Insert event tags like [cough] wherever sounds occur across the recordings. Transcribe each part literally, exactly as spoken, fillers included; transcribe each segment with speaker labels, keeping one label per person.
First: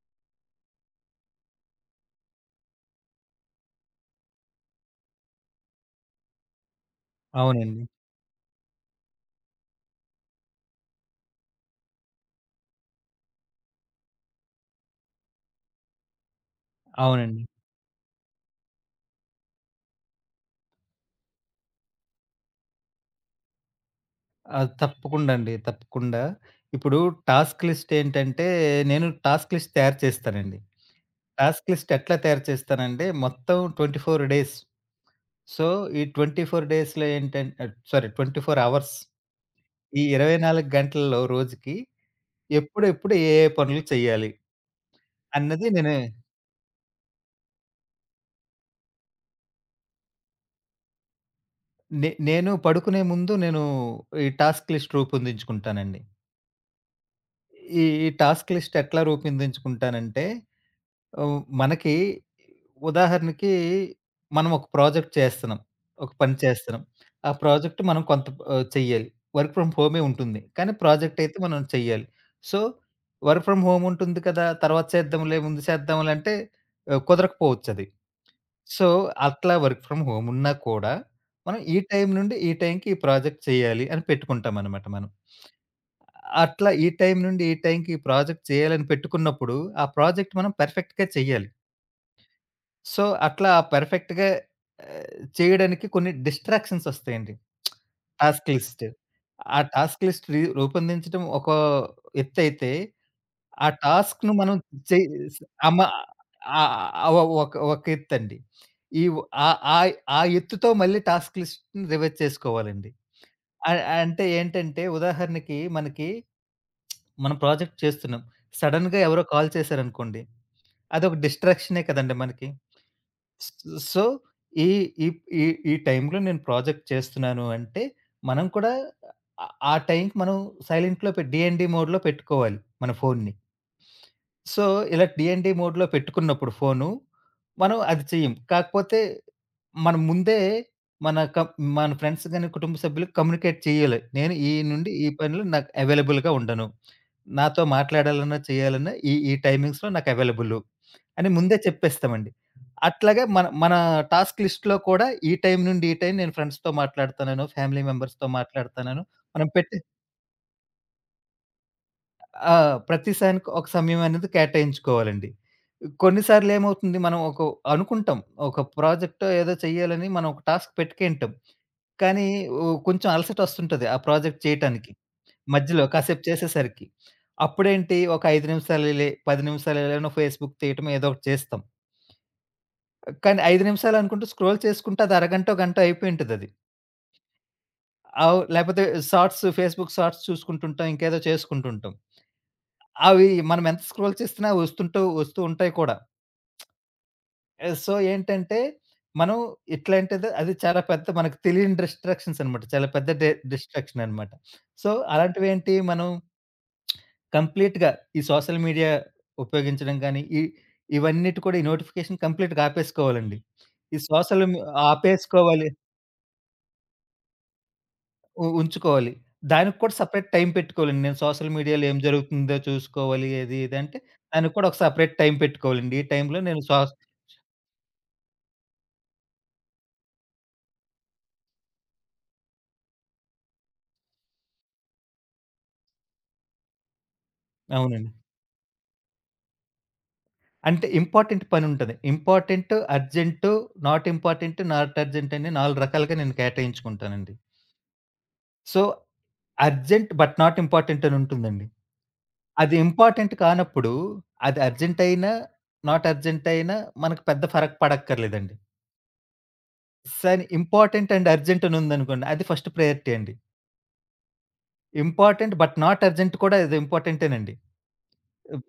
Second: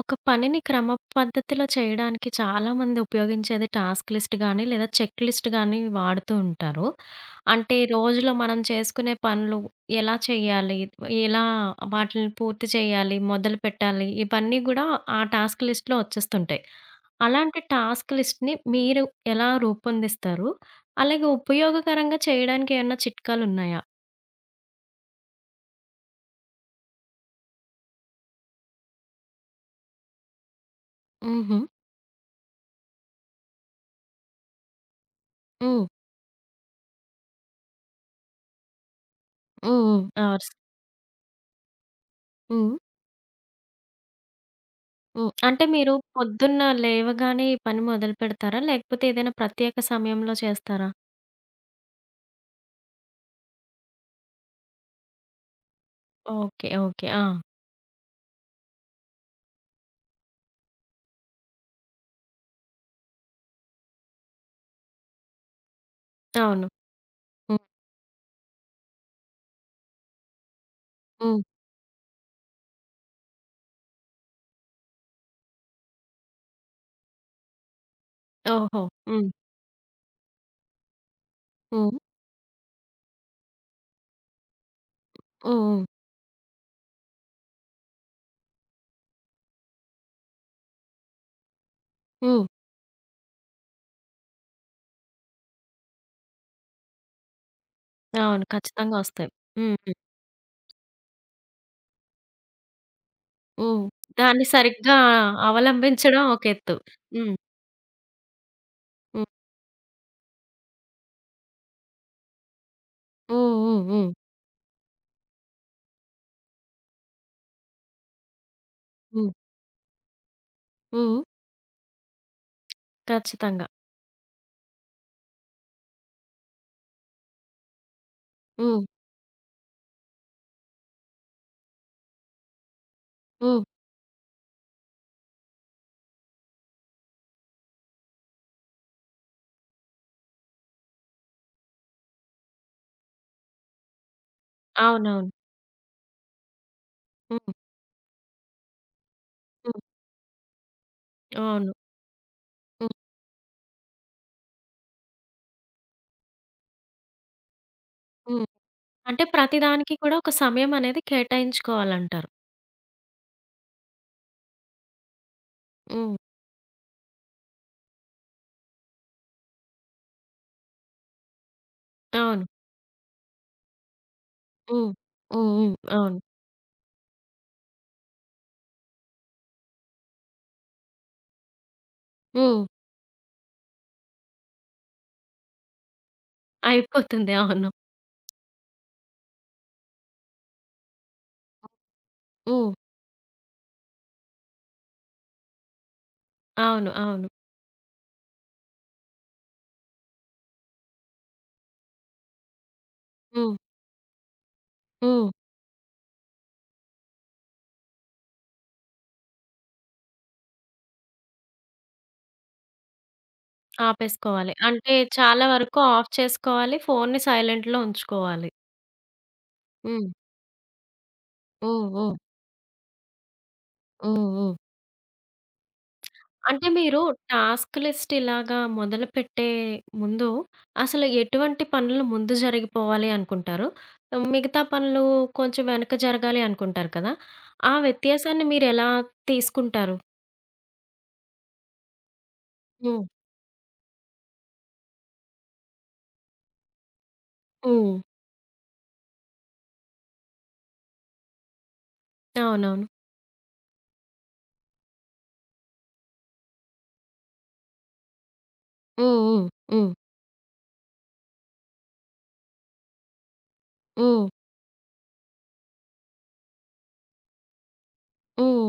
Speaker 1: ఒక పనిని క్రమ పద్ధతిలో చేయడానికి చాలామంది ఉపయోగించేది టాస్క్ లిస్ట్ గానీ, లేదా చెక్ లిస్ట్ గానీ వాడుతూ ఉంటారు. అంటే
Speaker 2: అవునండి.
Speaker 1: రోజులో మనం చేసుకునే పనులు ఎలా చేయాలి? ఎలా వాటిని పూర్తి చేయాలి? మొదలుపెట్టాలి? ఇవన్నీ గూడా ఆ టాస్క్ లిస్ట్‌లో వచ్చేస్తుంటాయి.
Speaker 2: అవునండి.
Speaker 1: అలాంటి టాస్క్ లిస్ట్‌ని మీరు ఎలా రూపొందిస్తారు? అలాగే ఉపయోగకరంగా చేయడానికి ఏమన్నా చిట్కాలున్నాయా?
Speaker 2: ఆ! తప్పకుండా అండి. తప్పకుండా. ఇప్పుడు టాస్క్ లిస్ట్ ఏంటంటే, నేను టాస్క్ లిస్ట్ తయారు చేస్తానండి.
Speaker 1: హుహు.
Speaker 2: టాస్క్ లిస్ట్ ఎట్లా తయారు చేస్తానంటే, మొత్తం ఇరవై నాలుగు డేస్. సో,
Speaker 1: హ్మ్.
Speaker 2: ఈ ఇరవై నాలుగు డేస్‌లో ఏంటం ఆహ్, సారీ ఇరవై నాలుగు అవర్స్.
Speaker 1: హ్మ్.
Speaker 2: ఈ
Speaker 1: హ్మ్. అవర్స్.
Speaker 2: ఇరవై నాలుగు గంటల్లో రోజుకి
Speaker 1: హ్మ్.
Speaker 2: ఎప్పుడెప్పుడు ఏ, ఏ పనులు చేయాలి
Speaker 1: హ్మ్. అంటే
Speaker 2: అన్నది
Speaker 1: మీరు
Speaker 2: నేను
Speaker 1: పొద్దున్న లేవగానే ఈ పని మొదలుపెడతారా? లేకపోతే ఏదైనా ప్రత్యేక సమయంలో చేస్తారా?
Speaker 2: నే నేను పడుకునే ముందు నేను ఈ టాస్క్ లిస్ట్ రూపొందించుకుంటానండి.
Speaker 1: ఓకే. ఓకే. ఆ!
Speaker 2: ఈ ఈ టాస్క్ లిస్ట్ ఎట్లా రూపొందించుకుంటానంటే, ఆహ్, మనకి ఉదాహరణకి మనం ఒక ప్రాజెక్ట్ చేస్తున్నాం. ఒక పని
Speaker 1: అవును.
Speaker 2: చేస్తున్నాం. ఆ
Speaker 1: హ్మ్.
Speaker 2: ప్రాజెక్ట్ మనం కొంత ఆహ్, చెయ్యాలి. వర్క్ ఫ్రమ్ హోమే ఉంటుంది. కానీ ప్రాజెక్ట్ అయితే
Speaker 1: హ్మ్.
Speaker 2: మనం చెయ్యాలి. సో, వర్క్ ఫ్రమ్ హోమ్ ఉంటుంది కదా! తర్వాత చేద్దాంలే, ముందు చేద్దాంలే అంటే ఆహ్, కుదరకపోవచ్చది.
Speaker 1: ఓహో!
Speaker 2: సో,
Speaker 1: హ్మ్.
Speaker 2: అట్లా వర్క్ ఫ్రమ్ హోమ్ ఉన్నా కూడా మనం ఈ
Speaker 1: హ్మ్.
Speaker 2: టైం నుండి ఈ టైంకి ఈ ప్రాజెక్ట్ చేయాలి అని పెట్టుకుంటామనమాట మనం.
Speaker 1: హ్మ్. హ్మ్.
Speaker 2: అట్లా ఈ టైం నుండి ఈ టైంకి ఈ ప్రాజెక్ట్ చేయాలని పెట్టుకున్నప్పుడు, ఆ ప్రాజెక్ట్ మనం పర్ఫెక్ట్‌గా చెయ్యాలి.
Speaker 1: హ్మ్.
Speaker 2: సో, అట్లా పర్ఫెక్ట్‌గా ఆహ్, చేయడానికి కొన్ని డిస్ట్రాక్షన్స్ ఒస్తాయండి.
Speaker 1: అవును.
Speaker 2: Task list.
Speaker 1: ఖచ్చితంగా ఒస్తాయి.
Speaker 2: ఆ
Speaker 1: హ్మ్. హ్మ్.
Speaker 2: టాస్క్ లిస్ట్ రి రూపొందించడం ఒక ఎత్తైతే, ఆ
Speaker 1: హ్మ్.
Speaker 2: టాస్క్‌ను
Speaker 1: దాన్ని
Speaker 2: మనం
Speaker 1: సరిగ్గా
Speaker 2: చెయ్ స్ అమ
Speaker 1: అవలంబించడం ఒక
Speaker 2: ఆహ్,
Speaker 1: ఎత్తు.
Speaker 2: ఆహ్, ఒ
Speaker 1: హ్మ్.
Speaker 2: ఒక ఒక ఎత్తండి. ఈ వ్
Speaker 1: హ్మ్.
Speaker 2: ఆహ్, ఆహ్, ఆ ఎత్తుతో మళ్ళీ టాస్క్ లిస్ట్‌ని రివైజ్ చేసుకోవాలండి.
Speaker 1: హ్మ్.
Speaker 2: అ
Speaker 1: హ్మ్. హ్మ్.
Speaker 2: అంటే ఏంటంటే, ఉదాహరణకి మనకి మనం ప్రాజెక్ట్ చేస్తున్నాం. సడెన్‌గా ఎవరో
Speaker 1: హ్మ్.
Speaker 2: కాల్ చేశారనుకోండి. అదొక
Speaker 1: హ్మ్.
Speaker 2: డిస్ట్రాక్షనే కదండీ మనకి. స్
Speaker 1: ఖచ్చితంగా.
Speaker 2: సో, ఈ ఈ ఈ ఈ టైంలో నేను ప్రాజెక్ట్ చేస్తున్నాను అంటే, మనం కూడా
Speaker 1: హ్మ్.
Speaker 2: ఆహ్, ఆ టైంకి మనం సైలెంట్‌లో పె డీఎన్‌డి మోడ్‌లో పెట్టుకోవాలి మన ఫోన్‌ని.
Speaker 1: హ్మ్.
Speaker 2: సో, ఇలా డీఎన్‌డి మోడ్‌లో పెట్టుకున్నప్పుడు ఫోను, మనం అది చెయ్యం. కాకపోతే మనం ముందే మన క మన ఫ్రెండ్స్ గాని, కుటుంబ సభ్యులకు కమ్యూనికేట్ చేయాలి. నేను ఈ నుండి ఈ
Speaker 1: అవునవును.
Speaker 2: పనిలో నాకు అవైలబుల్‌గా ఉండను.
Speaker 1: హ్మ్.
Speaker 2: నాతో మాట్లాడాలన్నా, చేయాలన్నా ఈ ఈ
Speaker 1: హ్మ్.
Speaker 2: టైమింగ్స్‌లో నాకు అవైలబులు అని ముందే
Speaker 1: అవును.
Speaker 2: చెప్పేస్తామండి.
Speaker 1: హ్మ్.
Speaker 2: అట్లాగే మన మన టాస్క్ లిస్ట్‌లో కూడా ఈ టైం నుండి ఈ టైం నేను ఫ్రెండ్స్‌తో మాట్లాడతాననో, ఫ్యామిలీ మెంబర్స్‌తో
Speaker 1: హ్మ్.
Speaker 2: మాట్లాడతాననో
Speaker 1: అంటే
Speaker 2: మనం
Speaker 1: ప్రతి
Speaker 2: పెట్టి,
Speaker 1: దానికి కూడా ఒక సమయం అనేది కేటాయించుకోవాలంటారు.
Speaker 2: ఆ! ప్రతి సానికి ఒక సమయం అనేది కేటాయించుకోవాలండి.
Speaker 1: హ్మ్.
Speaker 2: కొన్నిసార్లు ఏమవుతుంది మనం ఒక అనుకుంటాం. ఒక ప్రాజెక్టో ఏదో చెయ్యాలని మనం ఒక టాస్క్ పెట్టుకుంటాం. కానీ
Speaker 1: అవును.
Speaker 2: ఓ కొంచెం అలసటొస్తుంటది ఆ ప్రాజెక్ట్
Speaker 1: హ్మ్.
Speaker 2: చేయటానికి.
Speaker 1: హ్మ్. హ్మ్.
Speaker 2: మధ్యలో
Speaker 1: అవును.
Speaker 2: కాసేపు చేసేసరికి. అప్పుడేంటి ఒక ఐదు నిమిషాలు లే పది నిమిషాలు ఎలానో ఫేస్‌బుక్ తీయటం ఏదో ఒకటి చేస్తాం.
Speaker 1: హ్మ్.
Speaker 2: కానీ ఐదు నిమిషాలు అనుకుంటూ స్క్రోల్ చేసుకుంటే అది అరగంటో, గంటో అయిపోయుంటదది.
Speaker 1: అయిపోతుంది. అవును.
Speaker 2: ఆవ్ లేపోతే షార్ట్స్ ఫేస్‌బుక్ షార్ట్స్ చూసుకుంటుంటాం. ఇంకేదో చేసుకుంటుంటాం.
Speaker 1: హ్మ్.
Speaker 2: అవి మనం ఎంత స్క్రోల్ చేస్తున్నా వస్తుంటూ వస్తూ ఉంటాయి కూడా.
Speaker 1: అవును. అవును.
Speaker 2: ఆహ్, సో, ఏంటంటే, మనం ఇట్లాంటిది అది చాలా పెద్ద మనకు తెలియని డిస్ట్రాక్షన్స్ అనమాట. చాలా పెద్ద డి
Speaker 1: హ్మ్.
Speaker 2: డిస్ట్రాక్షన్ అనమాట. సో,
Speaker 1: హ్మ్.
Speaker 2: అలాంటివేంటి మనం కంప్లీట్‌గా ఈ సోషల్ మీడియా ఉపయోగించడం గానీ, ఈ ఇవన్నిటి కూడా ఈ నోటిఫికేషన్ కంప్లీట్‌గా ఆపేసుకోవాలండి. ఈ సోషల్
Speaker 1: ఆపేసుకోవాలి.
Speaker 2: మి
Speaker 1: అంటే చాలా
Speaker 2: ఆపేసుకోవాలి.
Speaker 1: వరకు ఆఫ్ చేసుకోవాలి. ఫోన్‌ని సైలెంట్‌లో
Speaker 2: ఉ
Speaker 1: ఉంచుకోవాలి.
Speaker 2: ఉంచుకోవాలి. దానికి కూడా
Speaker 1: హ్మ్.
Speaker 2: సెపరేట్ టైం పెట్టుకోవాలండి. నేను సోషల్ మీడియాలో
Speaker 1: హ్మ్.
Speaker 2: ఏం
Speaker 1: హ్మ్.
Speaker 2: జరుగుతుందో చూసుకోవాలి. అది ఇది అంటే,
Speaker 1: హ్మ్. హ్మ్.
Speaker 2: దానికి కూడా ఒక సెపరేట్ టైం పెట్టుకోవాలండి. ఈ టైంలో నేను
Speaker 1: అంటే
Speaker 2: సోష్
Speaker 1: మీరు టాస్క్ లిస్ట్ ఇలాగా మొదలుపెట్టే ముందు అసలు ఎటువంటి పనులు ముందు జరిగిపోవాలి అనుకుంటారు? మిగతా పనులు కొంచెం వెనక జరగాలి అనుకుంటారు కదా! ఆ
Speaker 2: అవునండి.
Speaker 1: వ్యత్యాసాన్ని మీరెలా తీసుకుంటారు?
Speaker 2: అంటే ఇంపార్టెంట్ పనుంటది. ఇంపార్టెంట్,
Speaker 1: హ్మ్.
Speaker 2: Urgent, not important, not urgent అని నాలుగు రకాలుగా నేను కేటాయించుకుంటానండి.
Speaker 1: హ్మ్.
Speaker 2: So, urgent but not important అని ఉంటుందండి. అది
Speaker 1: అవునవును.
Speaker 2: ఇంపార్టెంట్ కానప్పుడు అది అర్జెంట్ అయినా, నాట్ అర్జెంట్ అయినా మనకు పెద్ద ఫరక్ పడక్కర్లేదండి.
Speaker 1: హ్మ్. హ్మ్. హ్మ్.
Speaker 2: సరే ఇంపార్టెంట్ అండ్ అర్జెంట్ అని ఉందనుకోండి, అది ఫస్ట్ ప్రయారిటీ అండి.
Speaker 1: హ్మ్.
Speaker 2: ఇంపార్టెంట్ బట్ నాట్ అర్జెంట్ కూడా ఇది ఇంపార్టెంటేనండి.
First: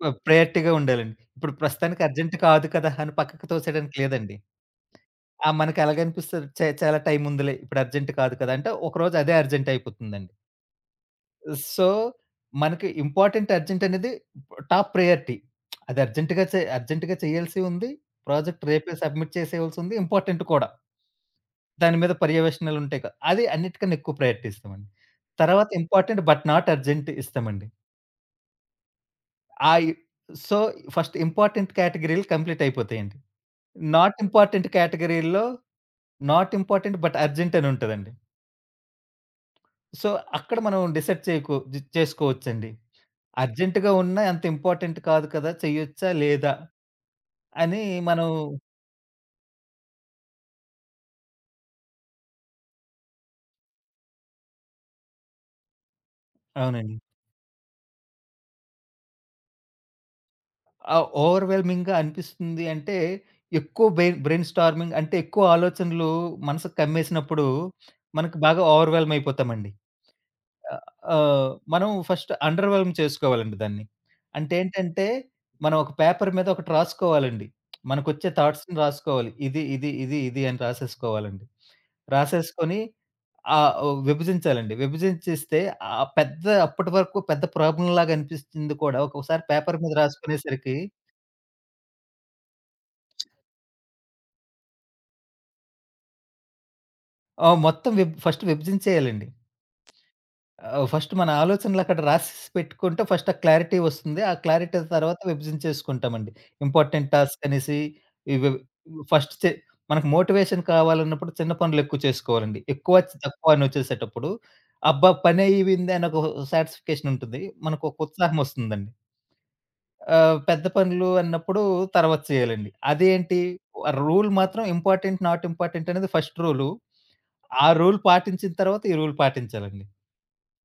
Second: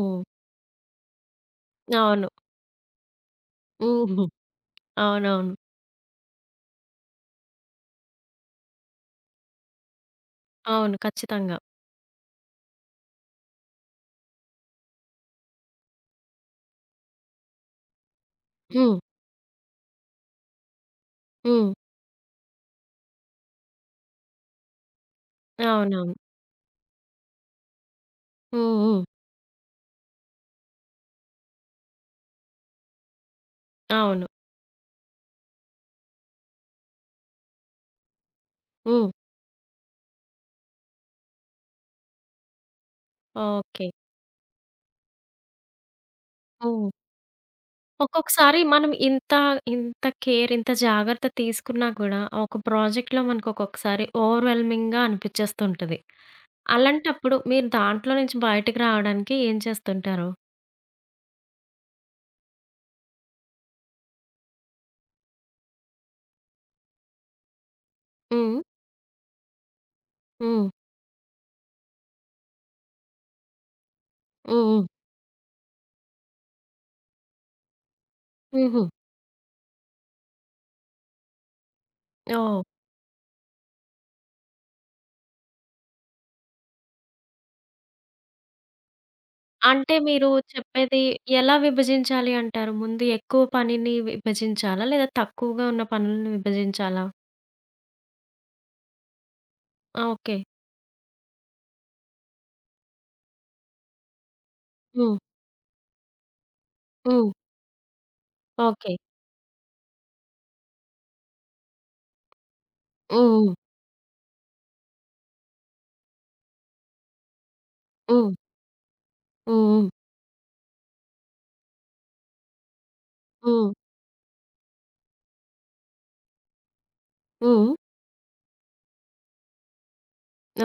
Speaker 2: ప ప్రయారిటీగా ఉండాలండి. ఇప్పుడు ప్రస్తుతానికి
Speaker 1: అవును.
Speaker 2: అర్జెంట్ కాదు కదా! అని పక్కకు తోసేయడానికి
Speaker 1: హుహు.
Speaker 2: లేదండి. ఆ!
Speaker 1: అవునవును.
Speaker 2: మనకెలాగనిపిస్తది చ చాలా టైముందిలే. ఇప్పుడు అర్జెంట్ కాదు కదా! అంటే ఒకరోజు అదే అర్జెంట్ అయిపోతుందండి.
Speaker 1: అవును. ఖచ్చితంగా.
Speaker 2: సో, మనకి ఇంపార్టెంట్ అర్జెంట్ అనేది టాప్ ప్రయారిటీ. అది అర్జెంట్‌గా చే అర్జెంట్‌గా చేయాల్సి ఉంది. ప్రాజెక్ట్ రేపే
Speaker 1: హ్మ్.
Speaker 2: సబ్మిట్ చేసేయాల్సుంది. ఇంపార్టెంట్ కూడా.
Speaker 1: హ్మ్.
Speaker 2: దాని మీద పర్యవేక్షణలుంటాయి కదా! అది అన్నిటికన్నా ఎక్కువ ప్రయారిటీ ఇస్తామండి. తర్వాత
Speaker 1: అవునవును.
Speaker 2: ఇంపార్టెంట్ బట్ నాట్ అర్జెంట్ ఇస్తామండి.
Speaker 1: హ్మ్. హ్మ్.
Speaker 2: ఆయి సో, ఫస్ట్ ఇంపార్టెంట్ కేటగిరీలు కంప్లీట్ అయిపోతాయండి. నాట్
Speaker 1: అవును.
Speaker 2: ఇంపార్టెంట్ కేటగిరీల్లో నాట్ ఇంపార్టెంట్ బట్ అర్జెంట్ అని ఉంటదండి.
Speaker 1: హ్మ్.
Speaker 2: సో, అక్కడ మనం డిసైడ్ చేయకు జి చేసుకోవచ్చండి.
Speaker 1: ఓకే.
Speaker 2: అర్జెంట్‌గా ఉన్నా అంత ఇంపార్టెంట్ కాదు కదా! చెయ్యొచ్చా? లేదా?
Speaker 1: హ్మ్.
Speaker 2: అని మనం
Speaker 1: ఒక్కొక్కసారి మనం ఇంత, ఇంత కేర్, ఇంత జాగ్రత్త తీసుకున్నా గూడా ఒక ప్రాజెక్ట్‌లో మనకు ఒక్కొక్కసారి ఓవర్‌వెల్మింగ్‌గా అనిపిచ్చేస్తుంటది.
Speaker 2: అవునండి.
Speaker 1: అలాంటప్పుడు మీరు దాంట్లో నుంచి బయటకి రావడానికి ఏం చేస్తుంటారు?
Speaker 2: ఆహ్, ఓవర్‌వెల్మింగ్‌గా అనిపిస్తుంది అంటే, ఎక్కువ బెయిన్ బ్రెయిన్ స్టార్మింగ్ అంటే, ఎక్కువ ఆలోచనలు మనసుకు కమ్మేసినప్పుడు, మనకు
Speaker 1: హ్మ్.
Speaker 2: బాగా ఓవర్‌వెల్మ్ అయిపోతామండి.
Speaker 1: హ్మ్.
Speaker 2: ఆహ్, ఆహ్, మనం ఫస్ట్ అండర్‌వెల్మ్ చేసుకోవాలండి దాన్ని. అంటే
Speaker 1: హ్మ్. హ్మ్.
Speaker 2: ఏంటంటే, మనం ఒక పేపర్ మీద ఒకటి రాసుకోవాలండి. మనకొచ్చే థాట్స్‌ని
Speaker 1: హుహు.
Speaker 2: రాసుకోవాలి. ఇది, ఇది, ఇది, ఇది అని రాసేసుకోవాలండి.
Speaker 1: ఓహ్!
Speaker 2: రాసేసుకొని ఆహ్, ఓహ్, విభజించాలండి. విభజించేస్తే ఆ పెద్ద అప్పటి వరకు పెద్ద ప్రాబ్లమ్‌లాగా అనిపించింది కూడా ఒక్కోసారి పేపర్ మీద
Speaker 1: అంటే మీరు
Speaker 2: రాసుకునేసరికి
Speaker 1: చెప్పేది ఎలా విభజించాలి అంటారు? ముందు ఎక్కువ పనిని విభజించాలా? లేదా తక్కువగా ఉన్న పనులను విభజించాలా?
Speaker 2: ఆహ్, మొత్తం విబ్ ఫస్ట్ విభజించేయాలండి.
Speaker 1: ఆ! ఓకే.
Speaker 2: ఆహ్, ఫస్ట్ మన ఆలోచనలక్కడ రాసేసి పెట్టుకుంటే ఫస్ట్ ఆ క్లారిటీ వస్తుంది. ఆ క్లారిటీ
Speaker 1: హ్మ్.
Speaker 2: తర్వాత విభజన చేసుకుంటామండి. ఇంపార్టెంట్
Speaker 1: హ్మ్.
Speaker 2: టాస్క్ అనేసి ఇవి
Speaker 1: ఓకే.
Speaker 2: ఫస్ట్ చే మనకు మోటివేషన్ కావాలన్నప్పుడు చిన్న పనులు ఎక్కువ చేసుకోవాలండి. ఎక్కువ
Speaker 1: హ్మ్.
Speaker 2: తక్కువ అని వచ్చేసేటప్పుడు అబ్బా! పనయింది అని ఒక సాటిస్ఫికేషన్ ఉంటుంది. మనకు ఒక
Speaker 1: హ్మ్.
Speaker 2: ఉత్సాహం వస్తుందండి.
Speaker 1: హ్మ్. హ్మ్.
Speaker 2: ఆహ్, పెద్ద పనులు అన్నప్పుడు తర్వాత చేయాలండి. అదేంటి
Speaker 1: హ్మ్.
Speaker 2: రూల్ మాత్రం ఇంపార్టెంట్, నాట్ ఇంపార్టెంట్ అనేది ఫస్ట్ రూలు. ఆ
Speaker 1: హ్మ్.
Speaker 2: రూల్ పాటించిన తర్వాత ఈ రూల్ పాటించాలండి.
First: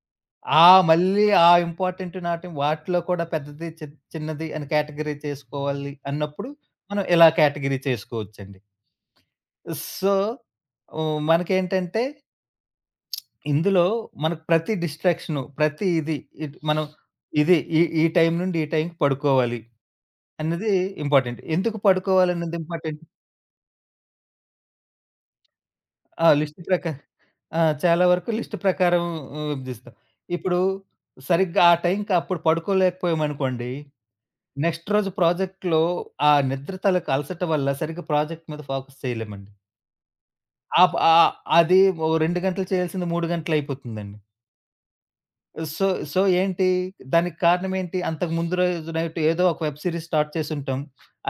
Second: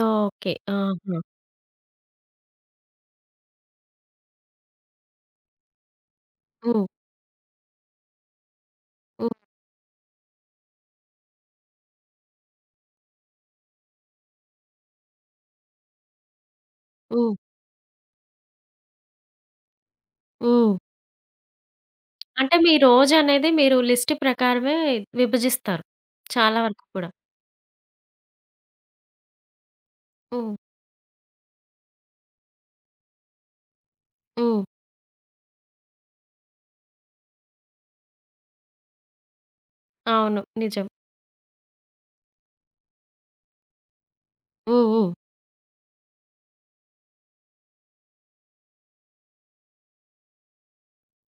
Speaker 1: ఓకే.
Speaker 2: ఆ!
Speaker 1: ఆహా!
Speaker 2: మళ్ళీ ఆ ఇంపార్టెంట్ నాటి వాటిలో కూడా పెద్దది, చి చిన్నది అని కేటగరీ చేసుకోవాలి అన్నప్పుడు,
Speaker 1: హ్మ్.
Speaker 2: మనం ఇలా కేటగరీ చేసుకోవచ్చండి.
Speaker 1: హ్మ్.
Speaker 2: సో, హ్మ్, మనకేంటంటే ఇందులో మనకు ప్రతి డిస్ట్రాక్షను, ప్రతి ఇది ఇట్ మనం
Speaker 1: హ్మ్.
Speaker 2: ఇది ఈ ఈ టైం నుండి ఈ టైంకి పడుకోవాలి అన్నది
Speaker 1: హ్మ్.
Speaker 2: ఇంపార్టెంట్. ఎందుకు పడుకోవాలన్నది
Speaker 1: అంటే మీ
Speaker 2: ఇంపార్టెంట్?
Speaker 1: రోజనేది మీరు లిస్ట్ ప్రకారమే విభజిస్తారు.
Speaker 2: ఆ!
Speaker 1: చాలా
Speaker 2: లిస్ట్
Speaker 1: వరకు
Speaker 2: ప్రకా
Speaker 1: కూడా.
Speaker 2: ఆ! చాలా వరకు లిస్ట్ ప్రకారం ఆ, విభజిస్తాం.
Speaker 1: హ్మ్.
Speaker 2: ఇప్పుడు సరిగ్గా ఆ టైంకి అప్పుడు పడుకోలేకపోయామనుకోండి,
Speaker 1: హ్మ్.
Speaker 2: నెక్స్ట్ రోజు ప్రాజెక్ట్‌లో ఆ నిద్ర తాలూకు అలసట వల్ల సరిగ్గా ప్రాజెక్ట్ మీద ఫోకస్ చేయలేమండి.
Speaker 1: అవును. నిజం.
Speaker 2: ఆప్ ఆహ్, అది ఓ రెండు గంటలు చేయాల్సింది మూడు గంటలయిపోతుందండి.
Speaker 1: హ్మ్. హ్మ్.
Speaker 2: సో, సో ఏంటి దానికి కారణం ఏంటి? అంతకు ముందు రోజు నైట్ ఏదో ఒక వెబ్ సిరీస్ స్టార్ట్ చేసుంటాం.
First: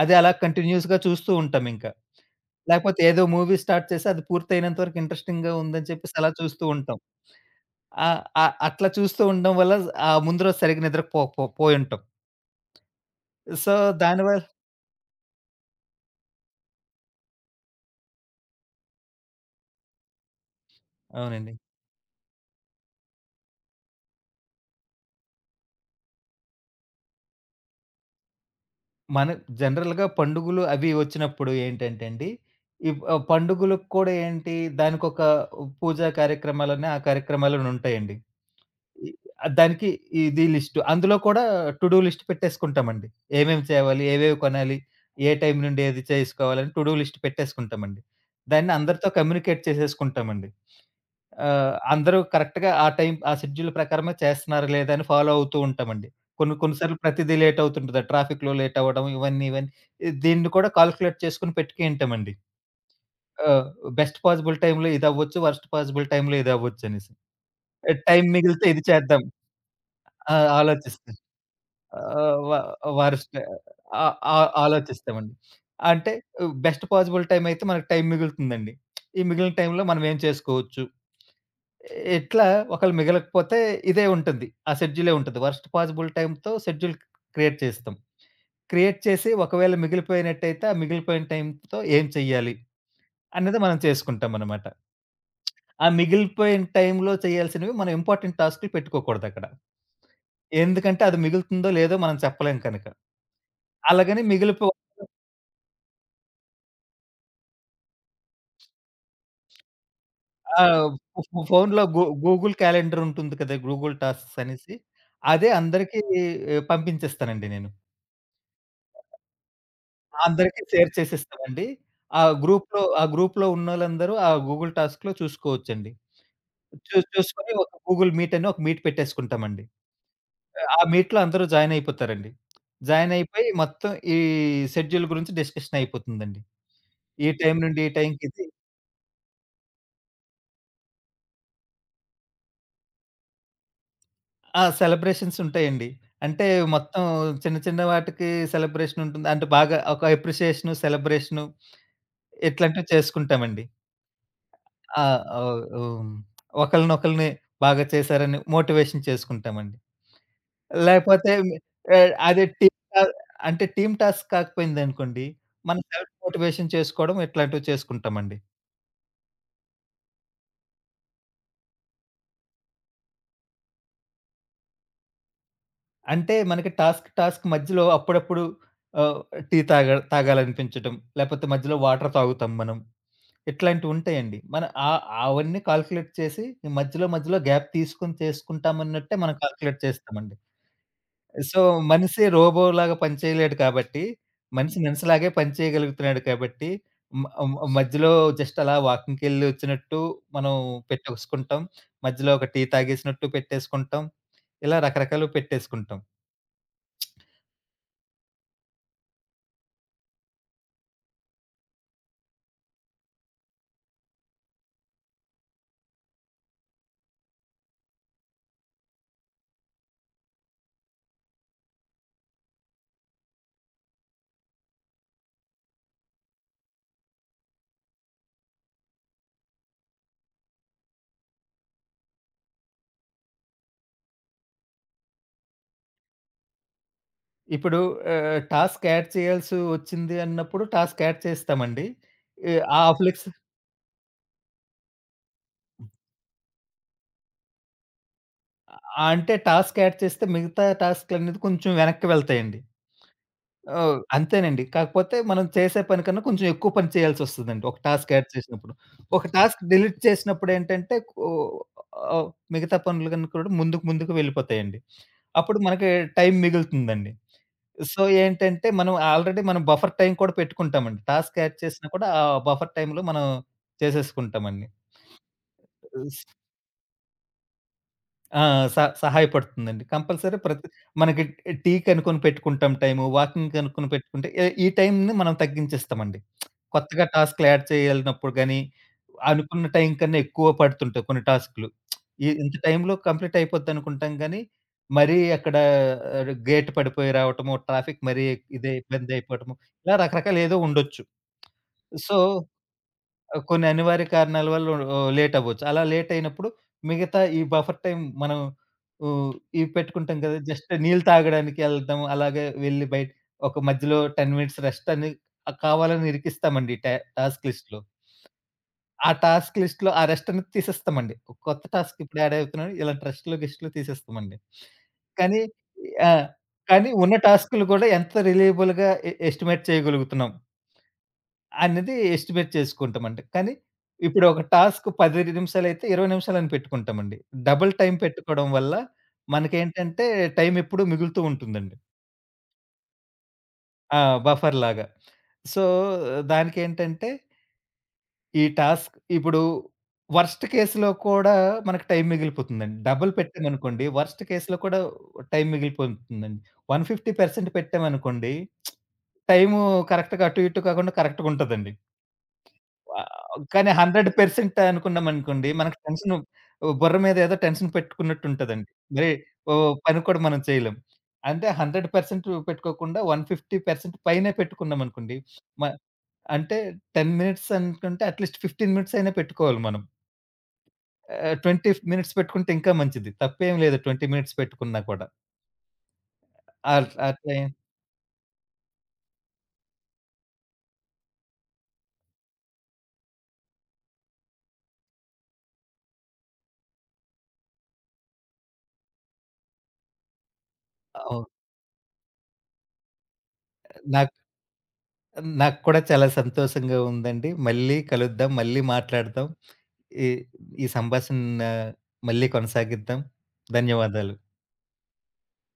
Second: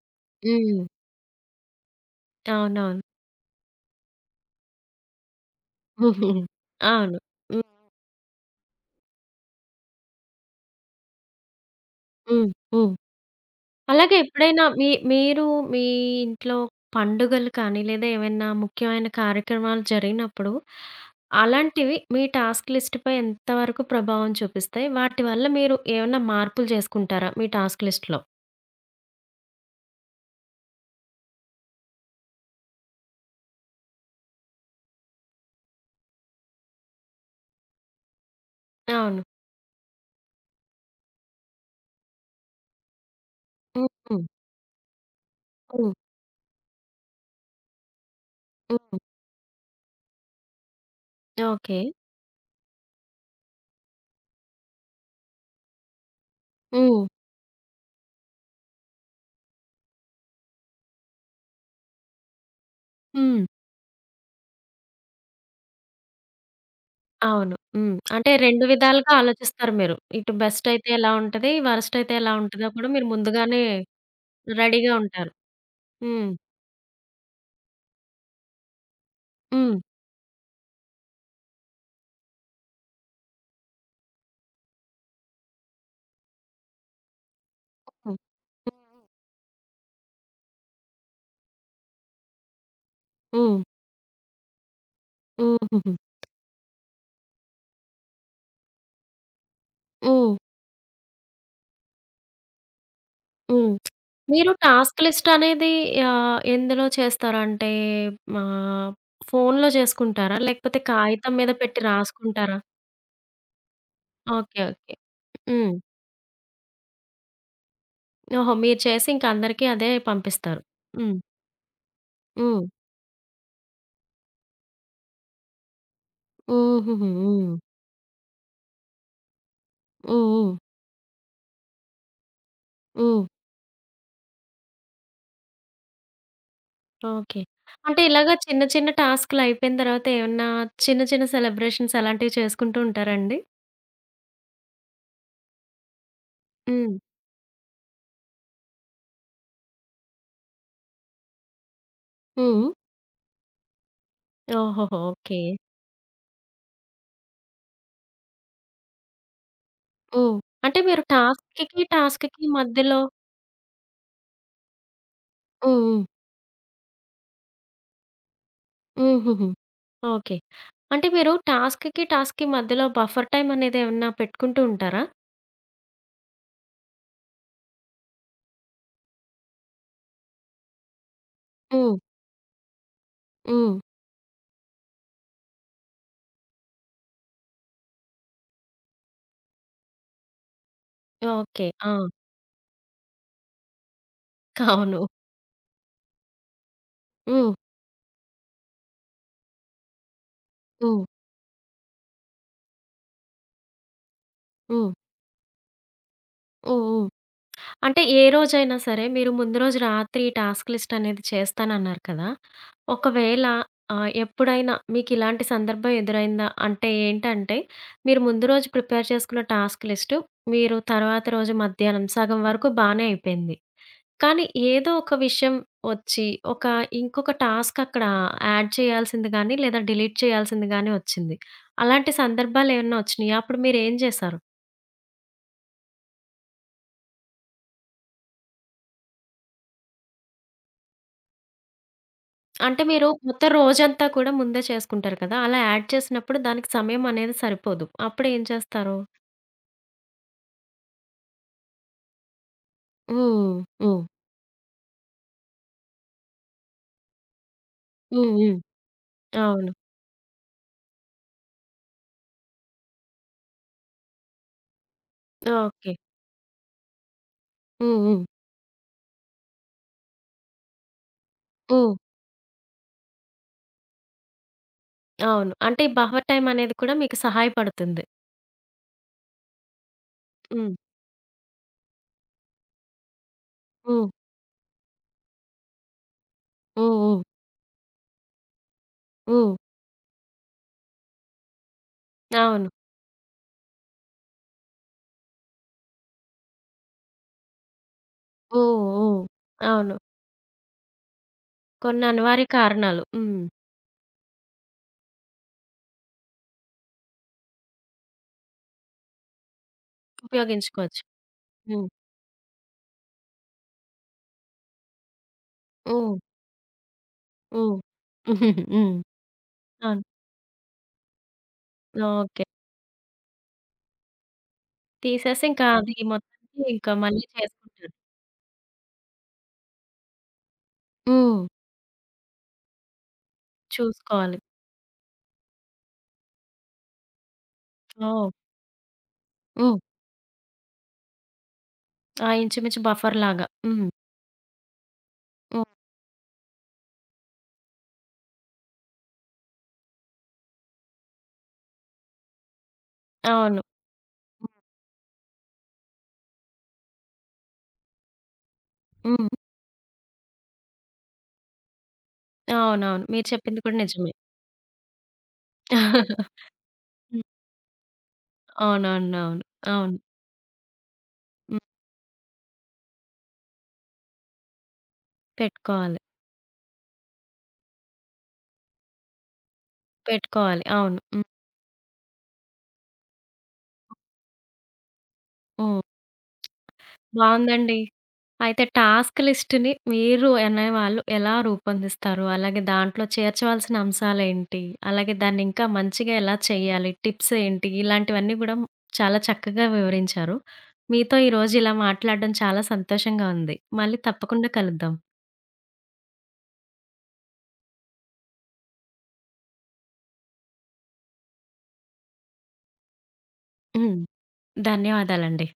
Speaker 2: అది అలా
Speaker 1: హ్మ్.
Speaker 2: కంటిన్యూయస్‌గా చూస్తూ ఉంటాం ఇంకా. లేకపోతే
Speaker 1: అవునవును.
Speaker 2: ఏదో మూవీ స్టార్ట్ చేసి అది పూర్తయినంత వరకు ఇంట్రెస్టింగ్‌గా ఉందని చెప్పేసి అలా
Speaker 1: [laughs]
Speaker 2: చూస్తూ ఉంటాం.
Speaker 1: అవును. హ్మ్.
Speaker 2: ఆహ్, ఆహ్, అట్లా చూస్తూ ఉండడం వల్ల ఆ ముందు రోజు సరిగ్గా నిద్రకు పో పో పోయుంటాం.
Speaker 1: హ్మ్. హ్మ్.
Speaker 2: సో
Speaker 1: అలాగే
Speaker 2: దానివల్ల
Speaker 1: ఎప్పుడైనా మీ మీరు మీ ఇంట్లో పండుగలు కానీ, లేదా ఏవైనా ముఖ్యమైన కార్యక్రమాలు జరిగినప్పుడు,
Speaker 2: అవునండి.
Speaker 1: అలాంటివి మీ టాస్క్ లిస్ట్‌పై ఎంతవరకు ప్రభావం చూపిస్తాయి? వాటి వల్ల మీరు ఏమన్నా మార్పులు చేసుకుంటారా మీ టాస్క్ లిస్ట్‌లో?
Speaker 2: మన జనరల్‌గా పండుగలు అవి వచ్చినప్పుడు ఏంటంటే అండి, ఈ ఆహ్, పండుగలకు కూడా ఏంటి దానికొక పూజా కార్యక్రమాలని, ఆ కార్యక్రమాలని ఉంటాయండి. ఇ
Speaker 1: అవును.
Speaker 2: ఆహ్, దానికి ఇది లిస్టు. అందులో కూడా టు డూ లిస్ట్ పెట్టేసుకుంటామండి. ఏమేమి
Speaker 1: హ్మ్.
Speaker 2: చేయాలి?
Speaker 1: హ్మ్.
Speaker 2: ఏవేవి కొనాలి? ఏ టైం నుండి
Speaker 1: హ్మ్.
Speaker 2: ఏది చేసుకోవాలని టు డూ లిస్ట్ పెట్టేసుకుంటామండి. దాన్ని
Speaker 1: హ్మ్.
Speaker 2: అందరితో కమ్యూనికేట్ చేసేసుకుంటామండి. ఆహ్,
Speaker 1: ఓకే.
Speaker 2: అందరూ కరెక్ట్‌గా ఆ టైం ఆ షెడ్యూల్ ప్రకారమే చేస్తున్నారా? లేదా? అని ఫాలో అవుతూ ఉంటామండి. కొన్ని కొన్ని సార్లు
Speaker 1: హ్మ్.
Speaker 2: ప్రతిదీ లేట్ అవుతుంటది. ట్రాఫిక్‌లో లేట్ అవ్వడం ఇవన్నీ ఇవన్నీ ఇ- దీన్ని కూడా కాలిక్యులేట్ చేసుకొని పెట్టుకుంటామండి.
Speaker 1: హ్మ్.
Speaker 2: ఆ! బెస్ట్ పాజిబుల్ టైమ్‌లో ఇదవ్వచ్చు. వరస్ట్ పాజిబుల్ టైమ్‌లో ఇదవ్వొచ్చనేసి.
Speaker 1: అవును. హ్మ్.
Speaker 2: టైం
Speaker 1: అంటే రెండు
Speaker 2: మిగిలితే ఇది
Speaker 1: విధాలుగా
Speaker 2: చేద్దాం.
Speaker 1: ఆలోచిస్తారు మీరు. ఇటు
Speaker 2: ఆ!
Speaker 1: బెస్ట్ అయితే ఎలా
Speaker 2: ఆలోచిస్తాం.
Speaker 1: ఉంటది? వరస్ట్ అయితే ఎలా
Speaker 2: ఆహ్, వ
Speaker 1: ఉంటదో కూడా మీరు
Speaker 2: వారి స్ట
Speaker 1: ముందుగానే
Speaker 2: ఆ! ఆ!
Speaker 1: రెడీగా ఉంటారు.
Speaker 2: ఆలోచిస్తామండి. అంటే
Speaker 1: హ్మ్.
Speaker 2: బెస్ట్ పాజిబుల్ టైమ్ అయితే మనకు టైం మిగులుతుందండి. ఈ మిగిలిన
Speaker 1: హ్మ్.
Speaker 2: టైంలో మనం ఏం చేసుకోవచ్చు. ఇట్లా ఒకవేళ మిగలకపోతే ఇదే ఉంటుంది. ఆ షెడ్యూలే ఉంటది. వర్స్ట్ పాజిబుల్ టైమ్‌తో షెడ్యూల్ క్రియేట్ చేస్తాం.
Speaker 1: హ్మ్.
Speaker 2: క్రియేట్
Speaker 1: హ్మ్.
Speaker 2: చేసి ఒకవేళ మిగిలిపోయినట్టయితే ఆ మిగిలిపోయిన టైంతో ఏం చేయాలి
Speaker 1: హ్మ్.
Speaker 2: అనేది మనం చేసుకుంటామనమాట. ఆ
Speaker 1: హుహుహు.
Speaker 2: మిగిలిపోయిన టైంలో చేయాల్సినవి మనం ఇంపార్టెంట్ టాస్క్‌లు పెట్టుకోకూడదక్కడ.
Speaker 1: హ్మ్.
Speaker 2: ఎందుకంటే అది మిగులుతుందో లేదో మనం చెప్పలేం కనుక.
Speaker 1: హ్మ్.
Speaker 2: అలాగని
Speaker 1: మీరు
Speaker 2: మిగిలిపో
Speaker 1: టాస్క్ లిస్ట్ అనేది ఆహ్, ఎందులో చేస్తారు? అంటే ఆహ్, ఫోన్‌లో చేసుకుంటారా?
Speaker 2: ఆ!
Speaker 1: లేకపోతే కాగితం
Speaker 2: ఫో
Speaker 1: మీద పెట్టి
Speaker 2: ఫోన్‌లో గూ గూగుల్
Speaker 1: రాసుకుంటారా?
Speaker 2: క్యాలెండర్ ఉంటుంది కదా! Google tasks
Speaker 1: okay.
Speaker 2: అనేసి.
Speaker 1: ఓకే.
Speaker 2: అదే
Speaker 1: హ్మ్.
Speaker 2: అందరికీ పంపించేస్తానండి నేను.
Speaker 1: ఓహో! మీరు చేసి ఇంక అందరికీ అదే పంపిస్తారు.
Speaker 2: అందరికీ షేర్
Speaker 1: హ్మ్.
Speaker 2: చేసేస్తానండి. ఆ
Speaker 1: హ్మ్.
Speaker 2: గ్రూప్‌లో ఆ గ్రూప్‌లో ఉన్నోళ్ళందరూ ఆ గూగుల్ టాస్క్‌లో చూసుకోవచ్చండి.
Speaker 1: హుహుహు.
Speaker 2: చూ చూసుకొని
Speaker 1: హ్మ్.
Speaker 2: ఒక గూగుల్ మీట్ అని ఒక మీట్ పెట్టేసుకుంటామండి.
Speaker 1: హ్మ్. హ్మ్.
Speaker 2: ఆ మీట్‌లో అందరూ జాయిన్ అయిపోతారండి. జాయిన్
Speaker 1: హ్మ్.
Speaker 2: అయిపోయి మొత్తం ఈ షెడ్యూల్ గురించి డిస్కషన్ అయిపోతుందండి. ఈ
Speaker 1: ఓకే.
Speaker 2: టైం నుండి ఈ
Speaker 1: అంటే ఇలాగ
Speaker 2: టైంకిది
Speaker 1: చిన్న చిన్న టాస్క్‌లు అయిపోయిన తర్వాత ఏమన్నా చిన్న చిన్న సెలబ్రేషన్స్ అలాంటివి చేసుకుంటూ ఉంటారా అండి?
Speaker 2: ఆ! సెలబ్రేషన్స్ ఉంటాయండి. అంటే
Speaker 1: హ్మ్.
Speaker 2: మొత్తం చిన్న చిన్న వాటికి సెలబ్రేషన్ ఉంటుంది. అంటే బాగా ఒక అప్రిషియేషను, సెలబ్రేషను
Speaker 1: హ్మ్.
Speaker 2: ఇట్లాంటివి చేసుకుంటామండి.
Speaker 1: ఓహోహో!
Speaker 2: ఆ!
Speaker 1: ఓకే.
Speaker 2: ఆహ్, హ్మ్. ఒకళ్ళనొకళ్ళని బాగా చేశారని మోటివేషన్ చేసుకుంటామండి.
Speaker 1: హ్మ్. అంటే మీరు
Speaker 2: లేకపోతే
Speaker 1: టాస్క్‌కి,
Speaker 2: ఆహ్, అదే
Speaker 1: టాస్క్‌కి
Speaker 2: టీమ్
Speaker 1: మధ్యలో
Speaker 2: టా అంటే టీమ్ టాస్క్ కాకపోయిందనుకోండి, మనం
Speaker 1: హ్మ్.
Speaker 2: సెల్ఫ్ మోటివేషన్ చేసుకోవడం ఇట్లాంటివి చేసుకుంటామండి.
Speaker 1: హ్మ్. హుహుహు. ఓకే. అంటే మీరు టాస్క్‌కి, టాస్క్‌కి మధ్యలో బఫర్ టైమ్ అనేది ఏమన్నా పెట్టుకుంటూ ఉంటారా?
Speaker 2: అంటే మనకి టాస్క్, టాస్క్ మధ్యలో అప్పుడప్పుడు ఆహ్, టీ తాగ తాగాలనిపించటం, లేపోతే మధ్యలో
Speaker 1: హ్మ్.
Speaker 2: వాటర్ తాగుతాం మనం.
Speaker 1: హ్మ్.
Speaker 2: ఇట్లాంటివుంటాయండి. మన ఆహ్, అవన్నీ కాలిక్యులేట్ చేసి ఈ మధ్యలో, మధ్యలో గ్యాప్ తీసుకొని చేసుకుంటామన్నట్టే మనం కాలిక్యులేట్ చేస్తామండి. So,
Speaker 1: okay. ఆ!
Speaker 2: మనిషి రోబోలాగా పని చేయలేడు కాబట్టి, మనిషి
Speaker 1: అవును.
Speaker 2: మనిషిలాగే పని చేయగలుగుతున్నాడు కాబట్టి, మ
Speaker 1: హ్మ్.
Speaker 2: మ మధ్యలో జస్ట్ అలా వాకింగ్‌కెళ్ళి వచ్చినట్టు మనం
Speaker 1: హ్మ్.
Speaker 2: పెట్టేసుకుంటాం. మధ్యలో ఒక టీ తాగేసినట్టు పెట్టేసుకుంటాం. ఇలా
Speaker 1: హ్మ్.
Speaker 2: రకరకాలు పెట్టేసుకుంటాం.
Speaker 1: హ్మ్. హ్మ్. అంటే ఏ రోజైనా సరే మీరు ముందు రోజు రాత్రి ఈ టాస్క్ లిస్ట్ అనేది చేస్తానన్నారు కదా! ఒకవేళ ఆహ్, ఎప్పుడైనా మీకిలాంటి సందర్భం ఎదురైందా? అంటే ఏంటంటే, మీరు ముందు రోజు ప్రిపేర్ చేసుకున్న టాస్క్ లిస్ట్ మీరు తర్వాత రోజు మధ్యాహ్నం సగం వరకు బానే అయిపోయింది. కానీ ఏదో ఒక విషయం వచ్చి, ఒక ఇంకొక టాస్క్ అక్కడ యాడ్ చేయాల్సింది గానీ, లేదా డిలీట్ చేయాల్సింది గానీ వచ్చింది. అలాంటి సందర్భాలేమన్నా వచ్చినియా? అప్పుడు మీరేం చేశారు?
Speaker 2: ఇప్పుడు ఆహ్, టాస్క్ యాడ్ చేయాల్సి వచ్చింది అన్నప్పుడు టాస్క్ యాడ్ చేస్తామండి. ఈ ఆ
Speaker 1: అంటే మీరు
Speaker 2: ఫ్లెక్స్
Speaker 1: మొత్తం రోజంతా కూడా ముందే చేసుకుంటారు కదా! అలా యాడ్ చేసినప్పుడు దానికి సమయం అనేది సరిపోదు. అప్పుడేం
Speaker 2: ఆహ్,
Speaker 1: చేస్తారు?
Speaker 2: అంటే టాస్క్ యాడ్ చేస్తే మిగతా టాస్క్‌లనేది కొంచెం వెనక్కి వెళ్తాయండి.
Speaker 1: హ్మ్.
Speaker 2: ఓహ్!
Speaker 1: హ్మ్.
Speaker 2: అంతేనండి. కాకపోతే మనం చేసే పని కన్నా కొంచెం ఎక్కువ పని చేయాల్సొస్తదండి. ఒక టాస్క్ యాడ్
Speaker 1: హ్మ్. హ్మ్.
Speaker 2: చేసినప్పుడు. ఒక టాస్క్
Speaker 1: అవును.
Speaker 2: డిలీట్ చేసినప్పుడు ఏంటంటే ఓహ్! ఆహ్, మిగతా పనులు కన్నా కూడా ముందుకు ముందుకు వెళ్ళిపోతాయండి. అప్పుడు మనకి
Speaker 1: ఓకే.
Speaker 2: టైం మిగులుతుందండి.
Speaker 1: హ్మ్.
Speaker 2: సో,
Speaker 1: హ్మ్.
Speaker 2: ఏంటంటే మనం ఆల్రెడీ మనం బఫర్ టైమ్ కూడా పెట్టుకుంటామండి. టాస్క్ యాడ్ చేసినా
Speaker 1: హ్మ్.
Speaker 2: కూడా ఆ బఫర్ టైమ్‌లో మనం చేసేసుకుంటామండి.
Speaker 1: అవును. అంటే ఈ బఫర్ టైమ్ అనేది కూడా మీకు సహాయపడుతుంది.
Speaker 2: ఆ! స సహాయపడుతుందండి. కంపల్సరీ ప్రతి
Speaker 1: హ్మ్.
Speaker 2: మనకి టీ కనుక్కొని పెట్టుకుంటాం టైము, వాకింగ్ కనుక్కొని
Speaker 1: హ్మ్.
Speaker 2: పెట్టుకుంటే ఎ ఈ టైంని మనం తగ్గించేస్తామండి.
Speaker 1: హ్మ్.
Speaker 2: కొత్తగా
Speaker 1: హ్మ్.
Speaker 2: టాస్క్‌లు యాడ్ చేయాలన్నప్పుడు గాని,
Speaker 1: హ్మ్.
Speaker 2: అనుకున్న టైం కన్నా ఎక్కువ పడుతుంటాయి కొన్ని టాస్క్‌లు. ఇ ఇంత
Speaker 1: అవును.
Speaker 2: టైంలో కంప్లీట్ అయిపోద్దనుకుంటాం గానీ, మరీ అక్కడ ఆహ్, గేట్ పడిపోయి రావటము, ట్రాఫిక్ మరీ ఇదే
Speaker 1: హ్మ్.
Speaker 2: ఇబ్బంది
Speaker 1: హ్మ్.
Speaker 2: అయిపోవటము,
Speaker 1: అవును.
Speaker 2: ఇలా రకరకాలు ఏదో ఉండొచ్చు.
Speaker 1: కొన్ని
Speaker 2: సో
Speaker 1: అనివార్య కారణాలు. హ్మ్.
Speaker 2: ఆహ్, కొన్ని అనివార్య కారణాల వల్ల ఓహ్, లేట్ అవ్వచ్చు. అలా లేట్ అయినప్పుడు మిగతా ఈ బఫర్ టైమ్ మనం ఆహ్, ఇవి పెట్టుకుంటాం కదా! జస్ట్
Speaker 1: ఉపయోగించుకోవచ్చు.
Speaker 2: నీళ్ళు తాగడానికి
Speaker 1: హ్మ్.
Speaker 2: ఎళ్ళటం, అలాగే వెళ్లి బయట ఒక మధ్యలో పది మినిట్స్ రెస్ట్ అని ఆహ్, కావాలని
Speaker 1: హ్మ్.
Speaker 2: ఇరికిస్తామండి టా టాస్క్
Speaker 1: హ్మ్.
Speaker 2: లిస్ట్‌లో.
Speaker 1: హ్మ్.
Speaker 2: ఆ టాస్క్ లిస్ట్‌లో
Speaker 1: అవును.
Speaker 2: ఆ రెస్ట్ అనేది తీసేస్తామండి. కొత్త టాస్క్ ఇప్పుడు యాడ్
Speaker 1: ఓకే.
Speaker 2: అవుతున్నాయి. ఇలాంటి రెస్ట్‌లు, గిస్ట్‌లు తీసేస్తామండి. కానీ
Speaker 1: తీసేసి ఇంకా అది
Speaker 2: ఆ!
Speaker 1: మొత్తానికి
Speaker 2: కానీ
Speaker 1: ఇంకా
Speaker 2: ఉన్న
Speaker 1: మళ్ళీ
Speaker 2: టాస్క్‌లు కూడా
Speaker 1: చేసుకుంటారు.
Speaker 2: ఎంత రిలయబుల్‌గా ఎ ఎస్టిమేట్ చేయగలుగుతున్నాం
Speaker 1: హ్మ్.
Speaker 2: అనేది ఎస్టిమేట్ చేసుకుంటామండి. కానీ ఇప్పుడు
Speaker 1: చూసుకోవాలి.
Speaker 2: ఒక టాస్క్ పది నిమిషాలైతే ఇరవై నిమిషాలని పెట్టుకుంటామండి. డబుల్ టైమ్
Speaker 1: ఓహ్!
Speaker 2: పెట్టుకోవడం వల్ల
Speaker 1: హ్మ్.
Speaker 2: మనకేంటంటే టైమ్ ఎప్పుడూ మిగులుతూ ఉంటుందండి.
Speaker 1: ఆ! ఇంచుమించు బఫర్‌లాగా. హ్మ్.
Speaker 2: ఆ! బఫర్‌లాగా. సో,
Speaker 1: హ్మ్.
Speaker 2: దానికేంటంటే ఈ టాస్క్ ఇప్పుడు వర్స్ట్ కేస్‌లో కూడా మనకు టైమ్ మిగిలిపోతుందండి. డబుల్
Speaker 1: అవును.
Speaker 2: పెట్టామనుకోండి వర్స్ట్ కేస్‌లో కూడా టైమ్ మిగిలిపోతుందండి. నూట యాభై శాతం పెట్టామనుకోండి
Speaker 1: హ్మ్.
Speaker 2: టైము కరెక్ట్‌గా అటు ఇటు కాకుండా కరెక్ట్‌గా ఉంటదండి.
Speaker 1: అవునవును. మీరు
Speaker 2: ఆహ్,
Speaker 1: చెప్పింది
Speaker 2: కానీ
Speaker 1: కూడా నిజమే.
Speaker 2: వంద శాతం అనుకున్నామనుకోండి, మనకు టెన్షను బుర్ర మీద
Speaker 1: హ్మ్.
Speaker 2: ఏదో టెన్షన్ పెట్టుకున్నట్టుంటదండి. మరి
Speaker 1: అవునవునవును.
Speaker 2: ఓహ్!
Speaker 1: అవును.
Speaker 2: పని కూడా మనం చేయలేం. అంటే
Speaker 1: హ్మ్.
Speaker 2: వంద శాతం పెట్టుకోకుండా నూట యాభై శాతం పైనే పెట్టుకున్నామనుకోండి, మ
Speaker 1: పెట్టుకోవాలి.
Speaker 2: అంటే పది మినిట్స్ అనుకుంటే అట్‌లీస్ట్ పదిహేను మినిట్స్ అయినా పెట్టుకోవాలి మనం.
Speaker 1: పెట్టుకోవాలి. అవును.
Speaker 2: ఆహ్,
Speaker 1: హ్మ్.
Speaker 2: ఇరవై మినిట్స్ పెట్టుకుంటే ఇంకా మంచిది. తప్పేం లేదు ఇరవై మినిట్స్ పెట్టుకున్నా కూడా.
Speaker 1: హ్మ్.
Speaker 2: అట్లా అట్లా
Speaker 1: బావుందండి. అయితే టాస్క్ లిస్ట్‌ని మీరు అనేవాళ్ళు ఎలా రూపొందిస్తారు? అలాగే దాంట్లో చేర్చవలసిన అంశాలేంటి? అలాగే దాన్ని ఇంకా మంచిగా ఎలా చేయాలి? టిప్స్ ఏంటి? ఇలాంటివన్నీ గూడా చాలా చక్కగా వివరించారు. మీతో
Speaker 2: అవును.
Speaker 1: ఈరోజు ఇలా మాట్లాడడం చాలా సంతోషంగా ఉంది. మళ్ళీ
Speaker 2: నాకు
Speaker 1: తప్పకుండా కలుద్దాం.
Speaker 2: నాకు కూడా చాలా సంతోషంగా ఉందండి. మళ్ళీ కలుద్దాం. మళ్ళీ మాట్లాడదాం. ఈ ఈ సంభాషణ మళ్ళీ కొనసాగిద్దాం.
Speaker 1: హ్మ్.
Speaker 2: ధన్యవాదాలు.
Speaker 1: ధన్యవాదాలండి.